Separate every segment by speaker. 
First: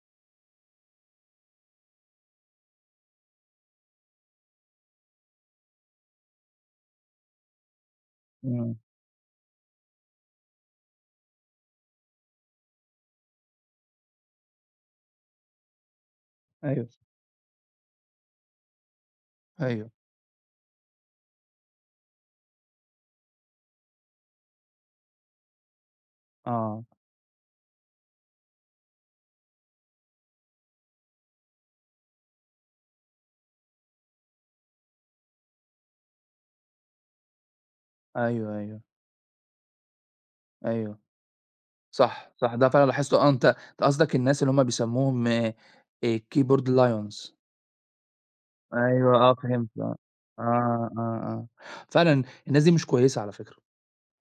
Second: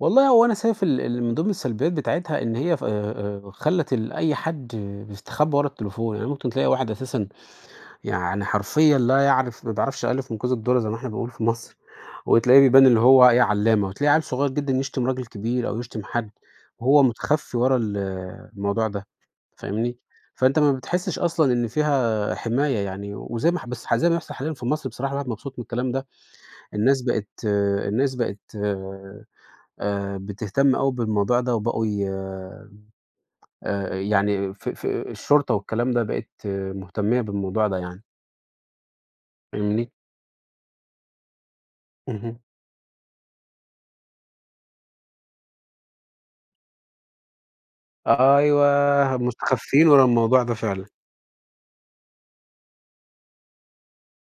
Speaker 1: والله هو أنا شايف ال اللي من ضمن السلبيات بتاعتها إن هي ف آآ آآ خلّت ال أي حد بيستخبّى ورا التليفون، يعني ممكن تلاقي واحد أساسًا يعني
Speaker 2: إمم.
Speaker 1: حرفيًا لا يعرف ما بيعرفش الألِف من كوز الدرة زي ما إحنا بنقول في مصر، وتلاقيه بيبان إن هو إيه عَلّامة. وتلاقي عَيّل صغير جدًا يشتم راجل كبير أو يشتم حد
Speaker 2: أيوه ص
Speaker 1: وهو مُتخفّي ورا ال الموضوع ده،
Speaker 2: أيوه.
Speaker 1: فاهمني؟ فأنت ما بتحسّش أصلًا إن فيها آآ حماية يعني وزي ما اح بس زي ما بيحصل حاليًا في مصر بصراحة الواحد مبسوط من الكلام ده.
Speaker 2: آه.
Speaker 1: الناس بقيت الناس بقت آآ بتهتم أوي بالموضوع ده وبقوا ي آآ يعني ف في الشرطة والكلام ده بقِت مهتميّة بالموضوع ده يعني.
Speaker 2: أيوه، أيوه.
Speaker 1: فاهمني؟
Speaker 2: أيوه. صح،
Speaker 1: اهم.
Speaker 2: صح، ده فعلًا لاحظته، آه، أنت أنت قصدك الناس اللي هم بيسموهم آآ Keyboard Lions.
Speaker 1: آه،
Speaker 2: أيوه،
Speaker 1: أيوه
Speaker 2: آه، فهمت،
Speaker 1: مُستخفّين
Speaker 2: آه.
Speaker 1: ورا الموضوع ده فعلًا.
Speaker 2: آه، آه، آه. فعلًا الناس دي مش كويسة على فكرة.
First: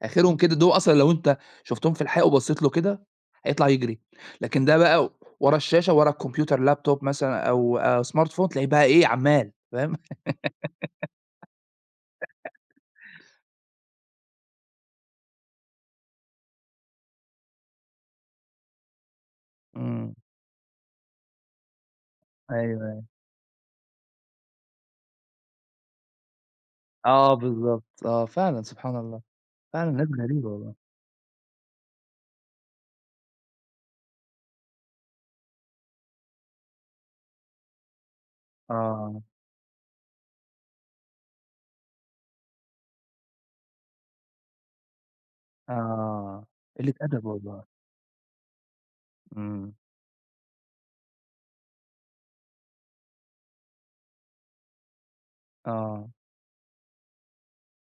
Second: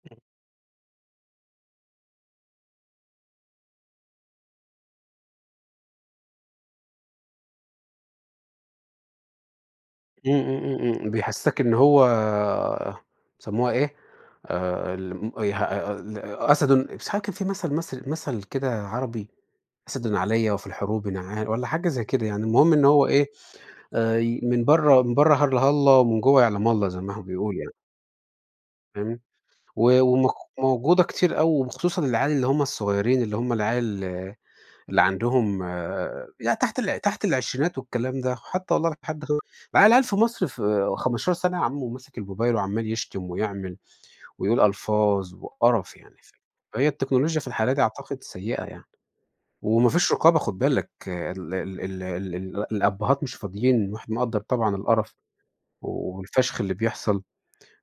Speaker 2: آخرهم كده دُول أصلًا لو أنت شُفتهم في الحقيقة وبصّيت له كده، هيطلع يجري. لكن ده بقى ورا الشاشة، وورا الكمبيوتر، الLaptop مثلًا أو آآ Smartphone، تلاقيه بقى إيه، عَمّال، فاهم؟
Speaker 1: إمم، إمم، إمم، إمم. بيحسِّسك إن هو بيسموها إيه؟ آآ الم اي ها أ ال أسَد، مش عارف كان فيه مَثَل مصر مَثَل كده عربي،
Speaker 2: إمم.
Speaker 1: أسَد عليّا وفي الحروب نعا والّا حاجة زي كده يعني.
Speaker 2: أيوه،
Speaker 1: المهم إن
Speaker 2: أيوه.
Speaker 1: هو إيه، آآ ي من برّه من برّه هلّه، هلّه ومن جوّه يعلَم الله، زي ما هم
Speaker 2: آه،
Speaker 1: بيقولوا يعني.
Speaker 2: بالضبط، آه، فعلًا، سبحان الله.
Speaker 1: فاهمني؟
Speaker 2: فعلًا
Speaker 1: و
Speaker 2: ناس
Speaker 1: ومق
Speaker 2: غريبة والله.
Speaker 1: موجودة كتير أوي وخصوصًا العيال اللي هم الصغيرين اللي هم العيال اللي عندهم يعني تحت الع تحت العشرينات والكلام ده. خ
Speaker 2: آه،
Speaker 1: حتّى والله
Speaker 2: آه.
Speaker 1: لحد خ بقي العيال في مصر في 15 سَنة يا عَم وماسِك الموبايل وعَمّال يشتم ويعمل ويقول ألفاظ
Speaker 2: آه، آه،
Speaker 1: وقَرَف يعني. ف
Speaker 2: آه،
Speaker 1: فهي
Speaker 2: قِلِّة أدب
Speaker 1: التكنولوجيا في
Speaker 2: والله.
Speaker 1: الحالة دي أعتقد سيئة يعني.
Speaker 2: إمم.
Speaker 1: وما فيش رقابة خُد بالك، ال ال ال ال الأبّهات مش فاضيين وإحنا نقدَّر طبعًا القَرَف
Speaker 2: آه.
Speaker 1: و والفَشْخ اللي بيحصل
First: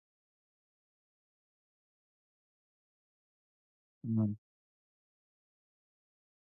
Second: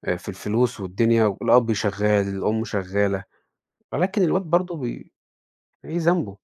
Speaker 1: آآ في الفلوس والدنيا والأب شغّال، الأم شغّالة، ولكن
Speaker 2: إمم.
Speaker 1: الواد برضه بي إيه ذنبه؟